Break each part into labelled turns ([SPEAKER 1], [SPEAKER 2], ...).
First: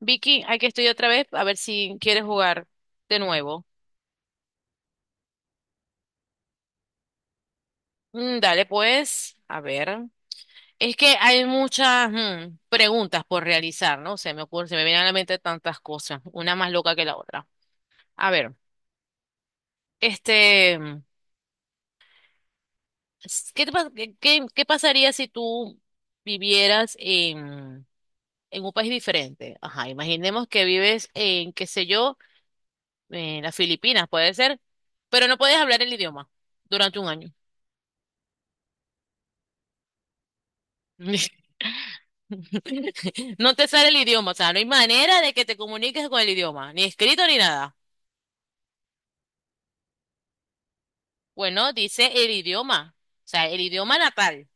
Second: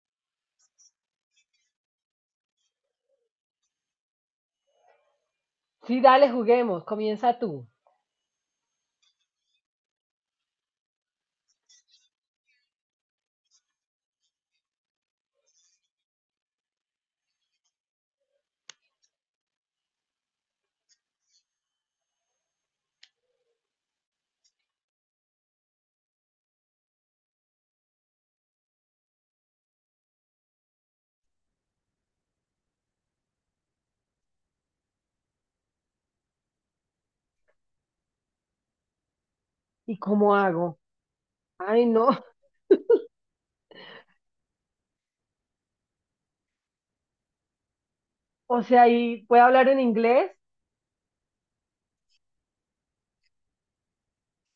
[SPEAKER 1] Vicky, hay que estudiar otra vez a ver si quieres jugar de nuevo.
[SPEAKER 2] Sí, dale, juguemos, comienza tú.
[SPEAKER 1] Dale, pues, a ver. Es que hay muchas preguntas por realizar, ¿no? Se me ocurre, se me vienen a la mente tantas cosas, una más loca que la otra. A ver, este, mm, ¿qué te qué pasaría si tú vivieras en un país diferente? Ajá, imaginemos que vives en, qué sé yo, en las Filipinas, puede ser, pero no puedes hablar el idioma durante un año.
[SPEAKER 2] ¿Y cómo hago? Ay, no.
[SPEAKER 1] No te sale el idioma, o sea, no hay manera de que te comuniques con el idioma, ni escrito ni nada.
[SPEAKER 2] O sea, ¿y puedo hablar en inglés?
[SPEAKER 1] Bueno, dice el idioma, o sea, el idioma natal.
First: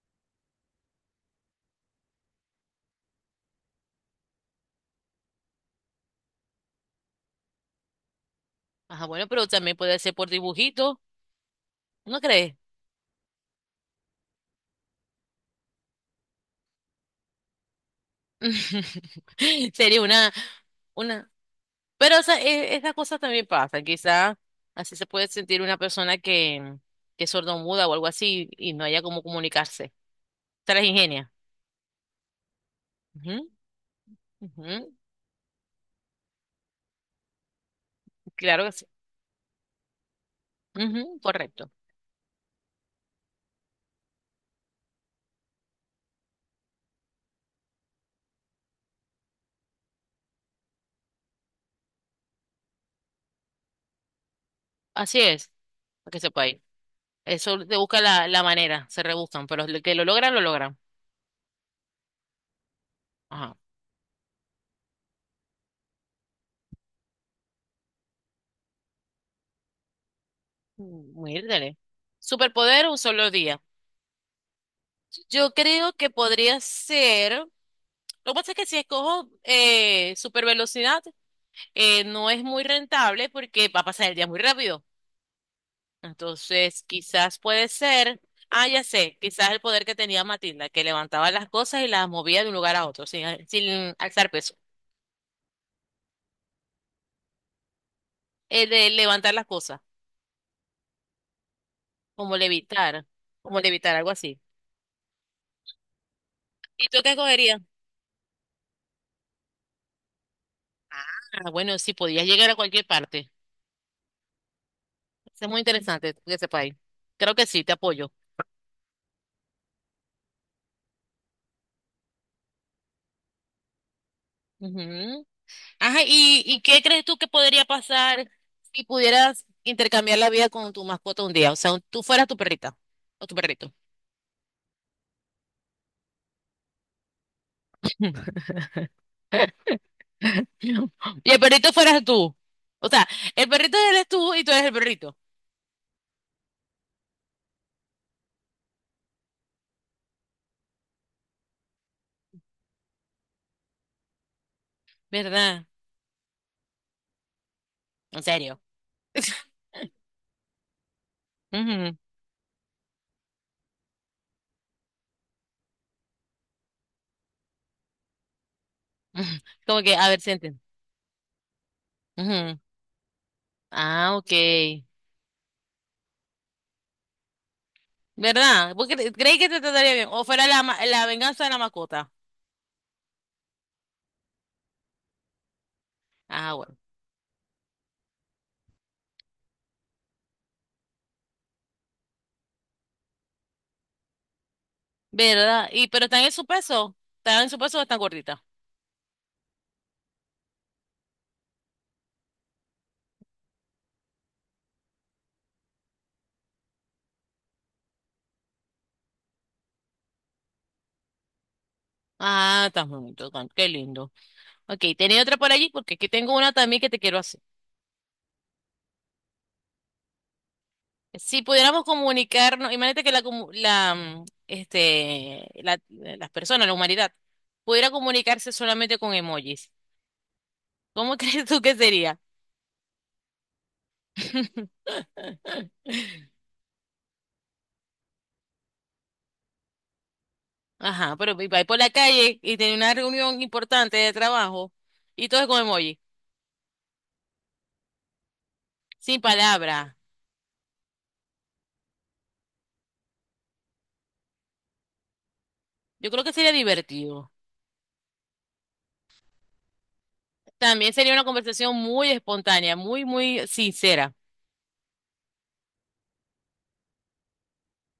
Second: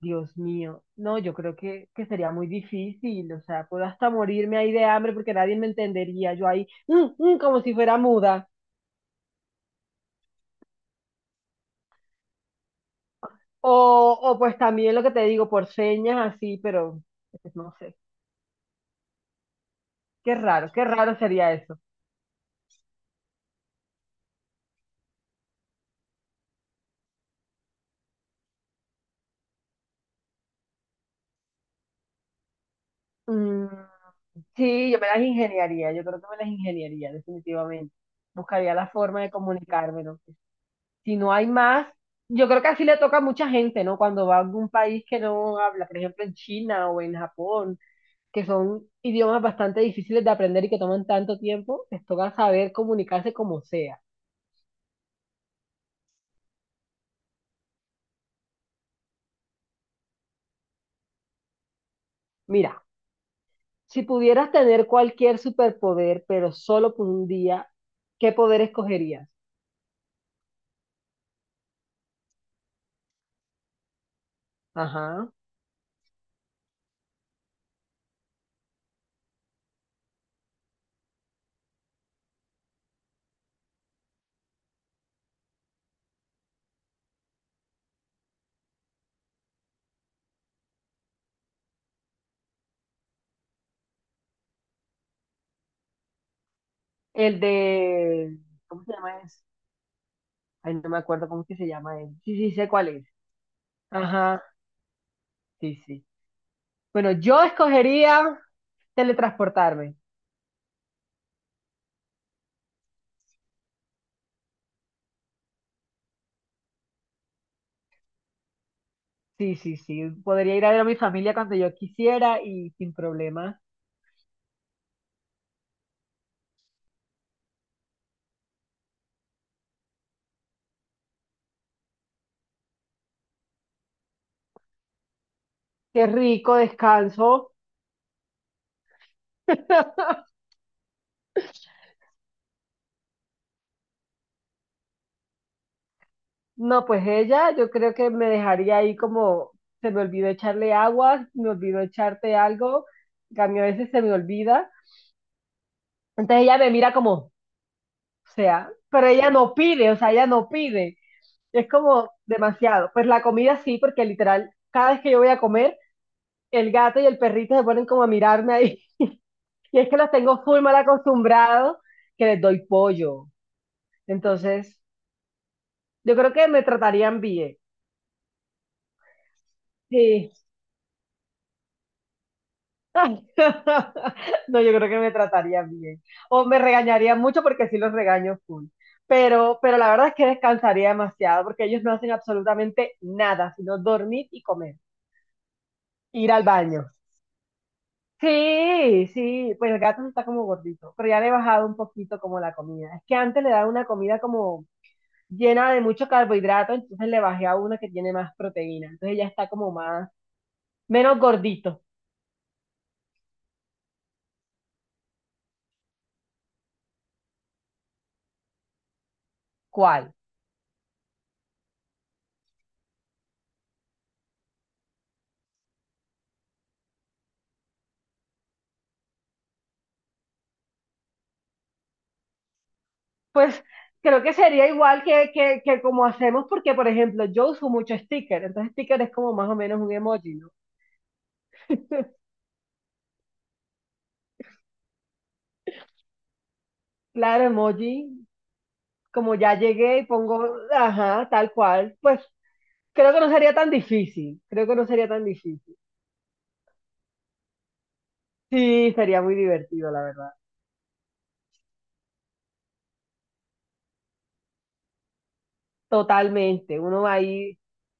[SPEAKER 2] Dios mío. No, yo creo que sería muy difícil. O sea, puedo hasta morirme ahí de hambre porque nadie me entendería. Yo ahí, como si fuera muda.
[SPEAKER 1] Ajá, bueno, pero también puede ser por dibujito, ¿no crees?
[SPEAKER 2] O pues también lo que te digo, por señas así, pero pues, no sé.
[SPEAKER 1] Sería
[SPEAKER 2] Qué raro
[SPEAKER 1] una,
[SPEAKER 2] sería eso.
[SPEAKER 1] pero esa, esas cosas también pasan, quizás así se puede sentir una persona que es sordomuda o algo así y no haya cómo comunicarse. Se las ingenia. Ujú,
[SPEAKER 2] Mm,
[SPEAKER 1] ujú,
[SPEAKER 2] sí, yo me las ingeniaría. Yo creo que me las ingeniaría, definitivamente.
[SPEAKER 1] claro que
[SPEAKER 2] Buscaría
[SPEAKER 1] sí.
[SPEAKER 2] la forma de comunicarme, ¿no? Si
[SPEAKER 1] Ujú,
[SPEAKER 2] no hay
[SPEAKER 1] correcto.
[SPEAKER 2] más, yo creo que así le toca a mucha gente, ¿no? Cuando va a algún país que no habla, por ejemplo en China o en Japón, que son idiomas bastante difíciles de aprender y que toman tanto tiempo, les toca saber comunicarse como sea.
[SPEAKER 1] Así es, para que sepa. Eso te busca la, la manera, se rebuscan, pero lo que lo logran, lo logran.
[SPEAKER 2] Mira,
[SPEAKER 1] Ajá.
[SPEAKER 2] si pudieras tener cualquier superpoder, pero solo por un día, ¿qué poder escogerías?
[SPEAKER 1] Muérdale. Superpoder un solo día.
[SPEAKER 2] Ajá.
[SPEAKER 1] Yo creo que podría ser. Lo que pasa es que si escojo super velocidad, no es muy rentable porque va a pasar el día muy rápido. Entonces, quizás puede ser. Ah, ya sé, quizás el poder que tenía Matilda, que levantaba las cosas y las movía de un lugar a otro, sin alzar peso.
[SPEAKER 2] El de,
[SPEAKER 1] El
[SPEAKER 2] ¿cómo
[SPEAKER 1] de
[SPEAKER 2] se llama
[SPEAKER 1] levantar
[SPEAKER 2] ese?
[SPEAKER 1] las cosas,
[SPEAKER 2] Ay, no me acuerdo cómo es que se llama él. Sí,
[SPEAKER 1] como
[SPEAKER 2] sí, sé cuál
[SPEAKER 1] levitar,
[SPEAKER 2] es.
[SPEAKER 1] como levitar, algo así.
[SPEAKER 2] Ajá, sí, sí.
[SPEAKER 1] ¿Y tú
[SPEAKER 2] Bueno,
[SPEAKER 1] qué
[SPEAKER 2] yo
[SPEAKER 1] cogerías?
[SPEAKER 2] escogería teletransportarme.
[SPEAKER 1] Ah, bueno, sí, podías llegar a cualquier parte. Eso es muy interesante que sepáis. Creo que sí, te apoyo.
[SPEAKER 2] Sí, sí, sí. Podría ir a ver a mi familia cuando yo quisiera y sin problemas.
[SPEAKER 1] Ujú. Ajá, y qué crees tú que podría pasar si pudieras intercambiar la vida con tu mascota un día? O sea, tú fueras tu perrita o tu perrito.
[SPEAKER 2] Qué rico descanso.
[SPEAKER 1] Y el perrito fueras tú. O sea, el perrito eres tú y tú eres el perrito.
[SPEAKER 2] No, pues ella, yo creo que me dejaría ahí como se me olvidó echarle agua, me olvidó echarte algo, que a mí a veces se me olvida.
[SPEAKER 1] ¿Verdad?
[SPEAKER 2] Entonces ella me mira como, o
[SPEAKER 1] En serio.
[SPEAKER 2] sea, pero ella no pide, o sea, ella no pide. Es
[SPEAKER 1] Ujú.
[SPEAKER 2] como demasiado. Pues la comida sí, porque literal, cada vez que yo voy a comer, el gato y el perrito se ponen como a mirarme ahí. Y
[SPEAKER 1] Como
[SPEAKER 2] es
[SPEAKER 1] que,
[SPEAKER 2] que
[SPEAKER 1] a
[SPEAKER 2] los
[SPEAKER 1] ver,
[SPEAKER 2] tengo full
[SPEAKER 1] sienten.
[SPEAKER 2] mal acostumbrados que les
[SPEAKER 1] Ujú.
[SPEAKER 2] doy pollo.
[SPEAKER 1] Ah, ok.
[SPEAKER 2] Entonces, yo creo que me tratarían bien.
[SPEAKER 1] ¿Verdad? Porque creí que te trataría bien. O
[SPEAKER 2] Sí.
[SPEAKER 1] fuera la venganza de la mascota.
[SPEAKER 2] No, yo creo que me tratarían bien. O
[SPEAKER 1] Ah,
[SPEAKER 2] me
[SPEAKER 1] bueno.
[SPEAKER 2] regañarían mucho porque sí los regaño full. Pero la verdad es que descansaría demasiado porque ellos no hacen absolutamente nada, sino dormir y comer,
[SPEAKER 1] ¿Verdad? Y pero están
[SPEAKER 2] ir
[SPEAKER 1] en
[SPEAKER 2] al
[SPEAKER 1] su
[SPEAKER 2] baño.
[SPEAKER 1] peso. ¿Están en su peso o están gorditas?
[SPEAKER 2] Sí, sí, pues el gato sí está como gordito, pero ya le he bajado un poquito como la comida. Es que antes le daba una comida como llena de mucho carbohidrato, entonces le bajé a una que tiene más proteína. Entonces ya está como más, menos gordito.
[SPEAKER 1] Ah, están bonito, están... qué lindo. Ok, tenía otra por allí porque aquí tengo una también que te quiero hacer.
[SPEAKER 2] ¿Cuál?
[SPEAKER 1] Si pudiéramos comunicarnos, imagínate que la, comu- la mm, este la, las personas, la humanidad, pudiera comunicarse solamente con emojis. ¿Cómo crees tú que sería?
[SPEAKER 2] Pues creo que sería igual que como hacemos, porque por ejemplo, yo uso mucho sticker, entonces sticker es como más o menos un emoji, ¿no?
[SPEAKER 1] Ajá, pero y va por la calle y tiene una reunión importante de trabajo y todo es con emoji,
[SPEAKER 2] Claro, emoji,
[SPEAKER 1] sin
[SPEAKER 2] como ya
[SPEAKER 1] palabra.
[SPEAKER 2] llegué y pongo, ajá, tal cual, pues creo que no sería tan difícil, creo que no sería tan difícil.
[SPEAKER 1] Yo creo que sería divertido.
[SPEAKER 2] Sí, sería muy divertido, la verdad.
[SPEAKER 1] También sería una conversación muy espontánea, muy sincera.
[SPEAKER 2] Totalmente, uno va ahí,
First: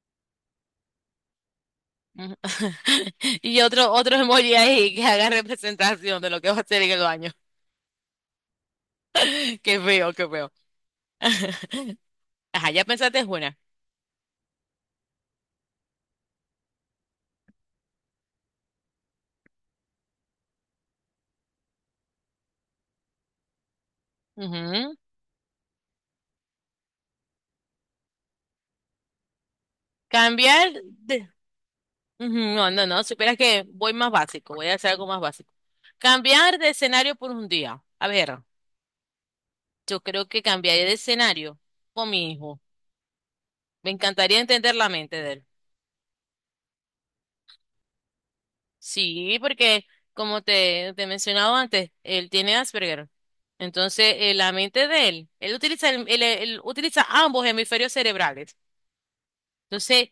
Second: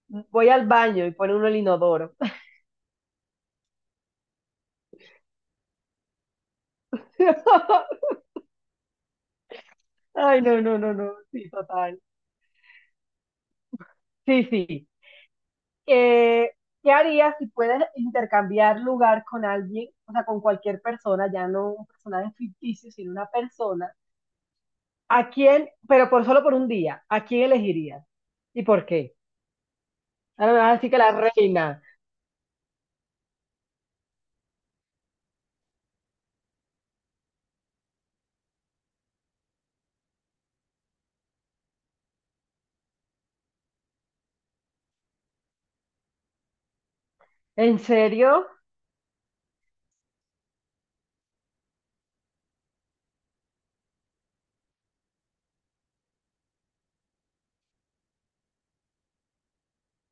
[SPEAKER 2] voy al baño y pone uno el inodoro.
[SPEAKER 1] Ujú. Y otro, otro emoji ahí que haga representación de lo que va a hacer en el baño. Qué feo, qué
[SPEAKER 2] Ay,
[SPEAKER 1] feo.
[SPEAKER 2] no, no, no, no, sí, total.
[SPEAKER 1] Ajá, ya pensaste es una.
[SPEAKER 2] Sí, sí. Eh, ¿Qué harías si puedes intercambiar lugar con alguien, o sea, con cualquier persona, ya no un personaje ficticio, sino una persona?
[SPEAKER 1] Ujú.
[SPEAKER 2] ¿A quién, pero por solo por un día, a quién elegirías? ¿Y por qué?
[SPEAKER 1] Cambiar
[SPEAKER 2] Ah, así que la
[SPEAKER 1] de...
[SPEAKER 2] reina.
[SPEAKER 1] Ujú. No, no, no, supieras que voy más básico, voy a hacer algo más básico. Cambiar de escenario por un día. A ver. Yo creo que cambiaría de escenario con mi hijo. Me encantaría entender la mente de él.
[SPEAKER 2] ¿En serio?
[SPEAKER 1] Sí, porque como te he mencionado antes, él tiene Asperger. Entonces, la mente de él, él utiliza, él utiliza ambos hemisferios cerebrales. Entonces,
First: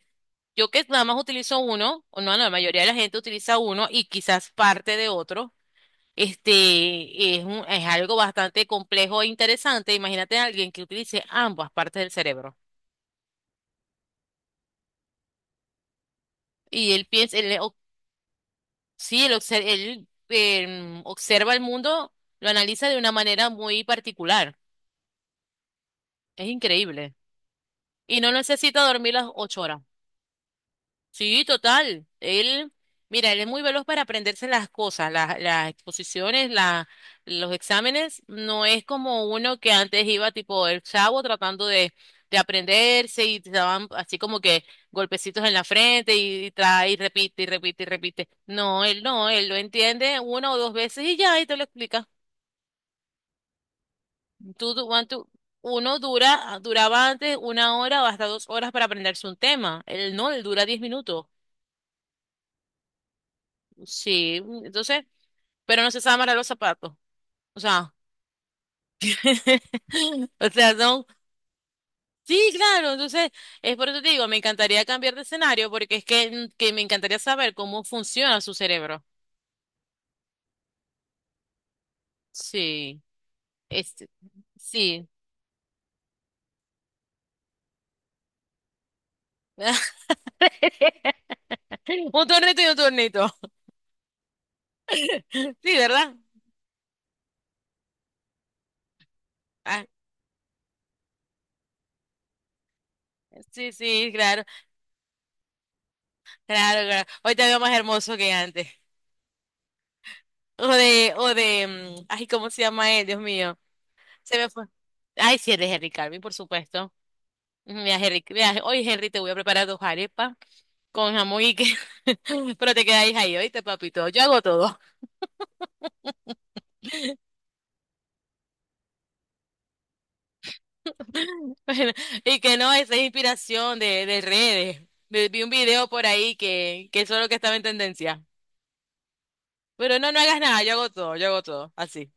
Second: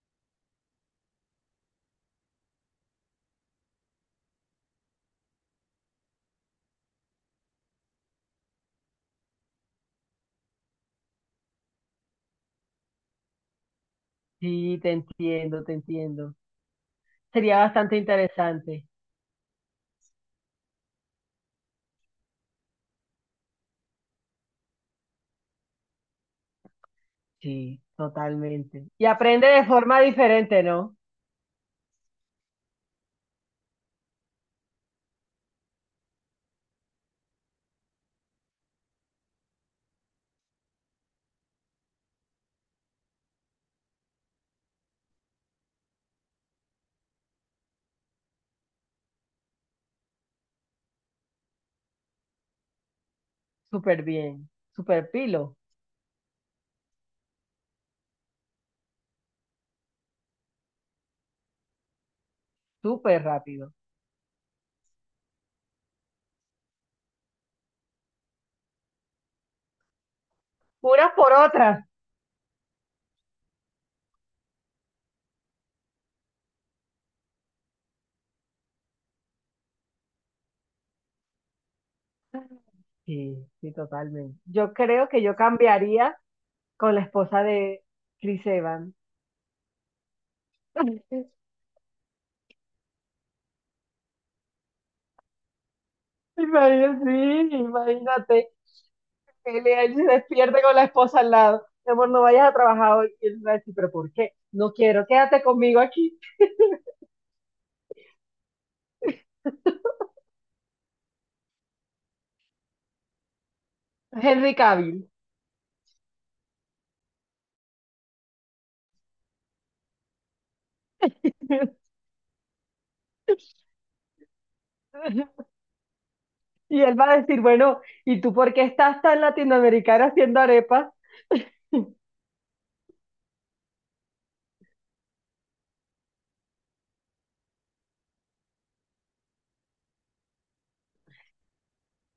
[SPEAKER 1] yo que nada más utilizo uno, o no, no, la mayoría de la gente utiliza uno y quizás parte de otro. Este es es algo bastante complejo e interesante. Imagínate a alguien que utilice ambas partes del cerebro.
[SPEAKER 2] Sí, te entiendo, te entiendo.
[SPEAKER 1] Y él piensa,
[SPEAKER 2] Sería bastante interesante.
[SPEAKER 1] sí, él, observa el mundo, lo analiza de una manera muy particular. Es increíble.
[SPEAKER 2] Sí,
[SPEAKER 1] Y no
[SPEAKER 2] totalmente.
[SPEAKER 1] necesita
[SPEAKER 2] Y
[SPEAKER 1] dormir las
[SPEAKER 2] aprende
[SPEAKER 1] ocho
[SPEAKER 2] de
[SPEAKER 1] horas.
[SPEAKER 2] forma diferente, ¿no?
[SPEAKER 1] Sí, total. Él, mira, él es muy veloz para aprenderse las cosas, las exposiciones, los exámenes. No es como uno que antes iba tipo el chavo tratando de aprenderse y te daban así como que golpecitos en la frente y trae y repite y repite y repite. No, él no, él lo entiende una o dos veces y ya, y te lo explica.
[SPEAKER 2] Súper bien,
[SPEAKER 1] Tú, tú- cuan-
[SPEAKER 2] súper
[SPEAKER 1] tú-
[SPEAKER 2] pilo,
[SPEAKER 1] Uno dura, duraba antes una hora o hasta dos horas para aprenderse un tema. Él no, él dura 10 minutos.
[SPEAKER 2] súper rápido.
[SPEAKER 1] Sí, entonces, pero no se sabe amarrar los zapatos. O sea, o sea, no.
[SPEAKER 2] Unas por otras.
[SPEAKER 1] Sí, claro, entonces, es por eso te digo, me encantaría cambiar de escenario porque es que me encantaría saber cómo funciona su cerebro. Sí,
[SPEAKER 2] Sí, sí,
[SPEAKER 1] este,
[SPEAKER 2] totalmente. Yo
[SPEAKER 1] sí.
[SPEAKER 2] creo que yo cambiaría con la esposa de Chris Evans.
[SPEAKER 1] Un tornito y un tornito. Sí, ¿verdad?
[SPEAKER 2] Imagínate, sí, imagínate. Que
[SPEAKER 1] Ah,
[SPEAKER 2] él se despierte con la esposa al lado. Mi amor, no vayas a trabajar hoy. Y él va a
[SPEAKER 1] sí,
[SPEAKER 2] decir, ¿pero
[SPEAKER 1] sí,
[SPEAKER 2] por qué?
[SPEAKER 1] claro.
[SPEAKER 2] No quiero, quédate conmigo aquí.
[SPEAKER 1] Claro, claro. Hoy te veo más hermoso que antes. O de, ay, ¿cómo se llama él? Dios mío. Se me
[SPEAKER 2] Henry
[SPEAKER 1] fue.
[SPEAKER 2] Cavill.
[SPEAKER 1] Ay, sí, él es Henry Carvin, por supuesto. Mira, Henry, mira, hoy Henry te voy a preparar dos arepas con jamón y que, pero te quedáis ahí, ¿oíste, papito? Yo hago todo.
[SPEAKER 2] Y él va a decir, bueno, ¿y tú por qué estás tan latinoamericana haciendo arepas?
[SPEAKER 1] Y que no, esa es inspiración de redes. Vi un video por ahí que eso es lo que estaba en tendencia. Pero no, no hagas nada, yo hago todo, así.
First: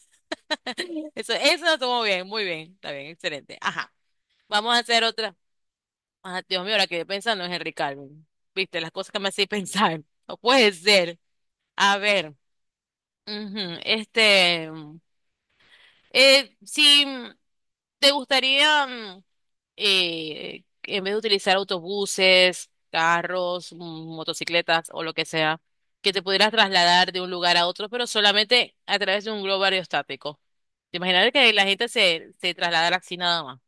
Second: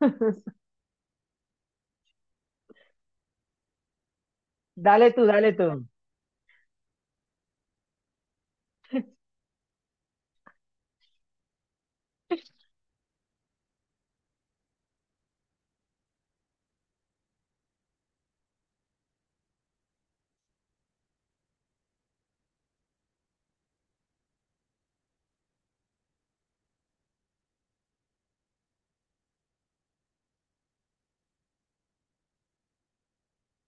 [SPEAKER 1] Eso lo tomo bien, muy bien, está bien, excelente. Ajá. Vamos a hacer
[SPEAKER 2] Dale tú,
[SPEAKER 1] otra.
[SPEAKER 2] dale tú.
[SPEAKER 1] Ah, Dios mío, ahora que pensando es Henry Calvin. Viste, las cosas que me hacéis pensar. No puede ser. A ver, ujú, este, si te gustaría, en vez de utilizar autobuses, carros, motocicletas o lo que sea, que te pudieras trasladar de un lugar a otro, pero solamente a través de un globo aerostático. Te imaginas que la gente se trasladara así nada más.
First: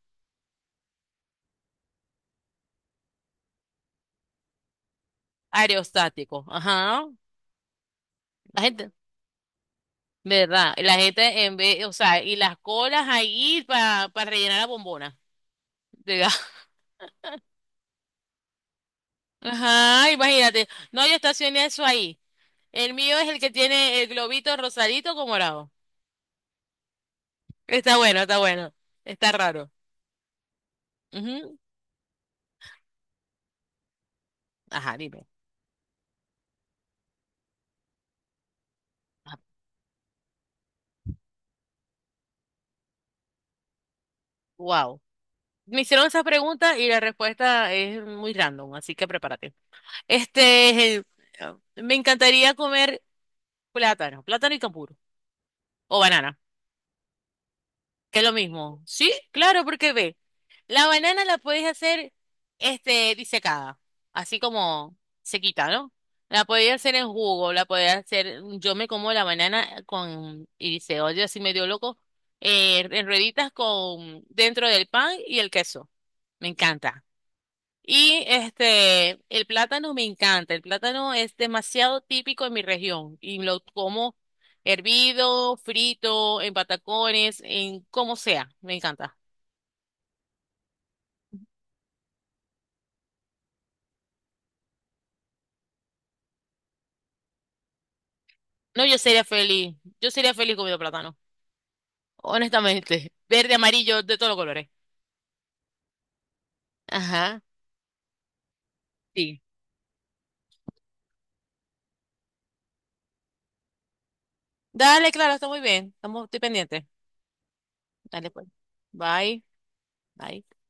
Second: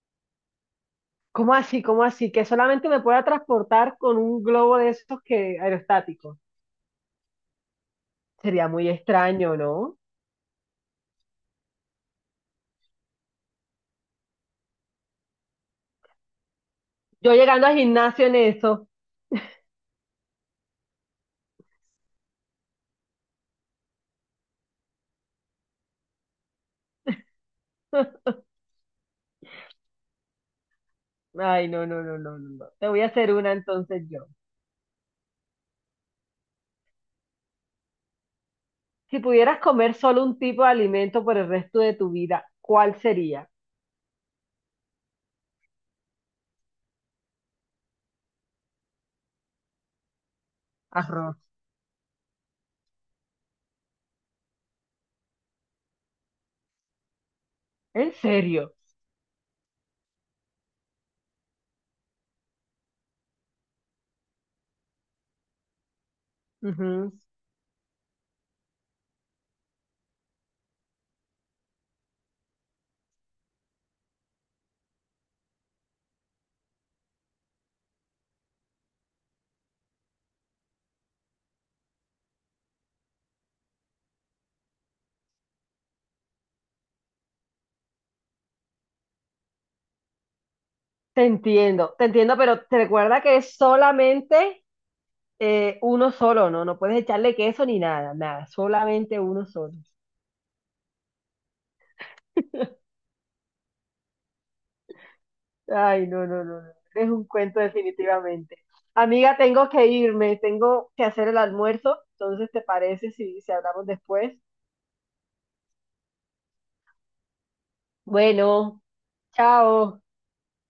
[SPEAKER 2] ¿Cómo así? ¿Cómo así? Que solamente me pueda transportar con un globo de esos que aerostáticos.
[SPEAKER 1] Aerostático, ajá. La
[SPEAKER 2] Sería muy
[SPEAKER 1] gente...
[SPEAKER 2] extraño, ¿no?
[SPEAKER 1] ¿Verdad? La gente en vez, o sea, y las colas ahí para rellenar la bombona. Diga.
[SPEAKER 2] Yo llegando al gimnasio en eso.
[SPEAKER 1] Ajá, imagínate. No, yo estacioné eso ahí. El mío es el que tiene el globito rosadito con morado. Está bueno, está bueno. Está raro. Ujú.
[SPEAKER 2] Ay, no, no, no, no, no. No. Te voy a hacer una entonces yo.
[SPEAKER 1] Ajá, dime.
[SPEAKER 2] Si pudieras comer solo un tipo de alimento por el resto de tu vida, ¿cuál sería?
[SPEAKER 1] Wow. Me hicieron esa pregunta y la respuesta es muy random, así que prepárate. Este, eh,
[SPEAKER 2] Arroz.
[SPEAKER 1] me encantaría comer plátano, plátano y cambur o banana.
[SPEAKER 2] ¿En
[SPEAKER 1] Que es lo
[SPEAKER 2] serio?
[SPEAKER 1] mismo. Sí, claro, porque ve, la banana la podéis hacer disecada, así como sequita, ¿no? La podéis hacer en
[SPEAKER 2] Ujú.
[SPEAKER 1] jugo, la podéis hacer, yo me como la banana con, y dice, oye, así medio loco, en rueditas con, dentro del pan y el queso. Me encanta. Y el plátano me encanta. El plátano es demasiado típico en mi región y lo como hervido, frito, en patacones, en como sea. Me encanta.
[SPEAKER 2] Te entiendo, pero te recuerda que es solamente uno solo, no, no puedes echarle queso ni nada, nada,
[SPEAKER 1] No, yo
[SPEAKER 2] solamente
[SPEAKER 1] sería
[SPEAKER 2] uno solo.
[SPEAKER 1] feliz. Yo sería feliz comiendo plátano. Honestamente. Verde, amarillo, de todos los colores.
[SPEAKER 2] Ay, no, no, no, no, es un
[SPEAKER 1] Ajá.
[SPEAKER 2] cuento definitivamente. Amiga,
[SPEAKER 1] Sí.
[SPEAKER 2] tengo que irme, tengo que hacer el almuerzo, entonces, ¿te parece si, si hablamos después?
[SPEAKER 1] Dale, claro, está muy bien. Estamos, estoy pendiente. Dale, pues.
[SPEAKER 2] Bueno,
[SPEAKER 1] Bye.
[SPEAKER 2] chao.
[SPEAKER 1] Bye.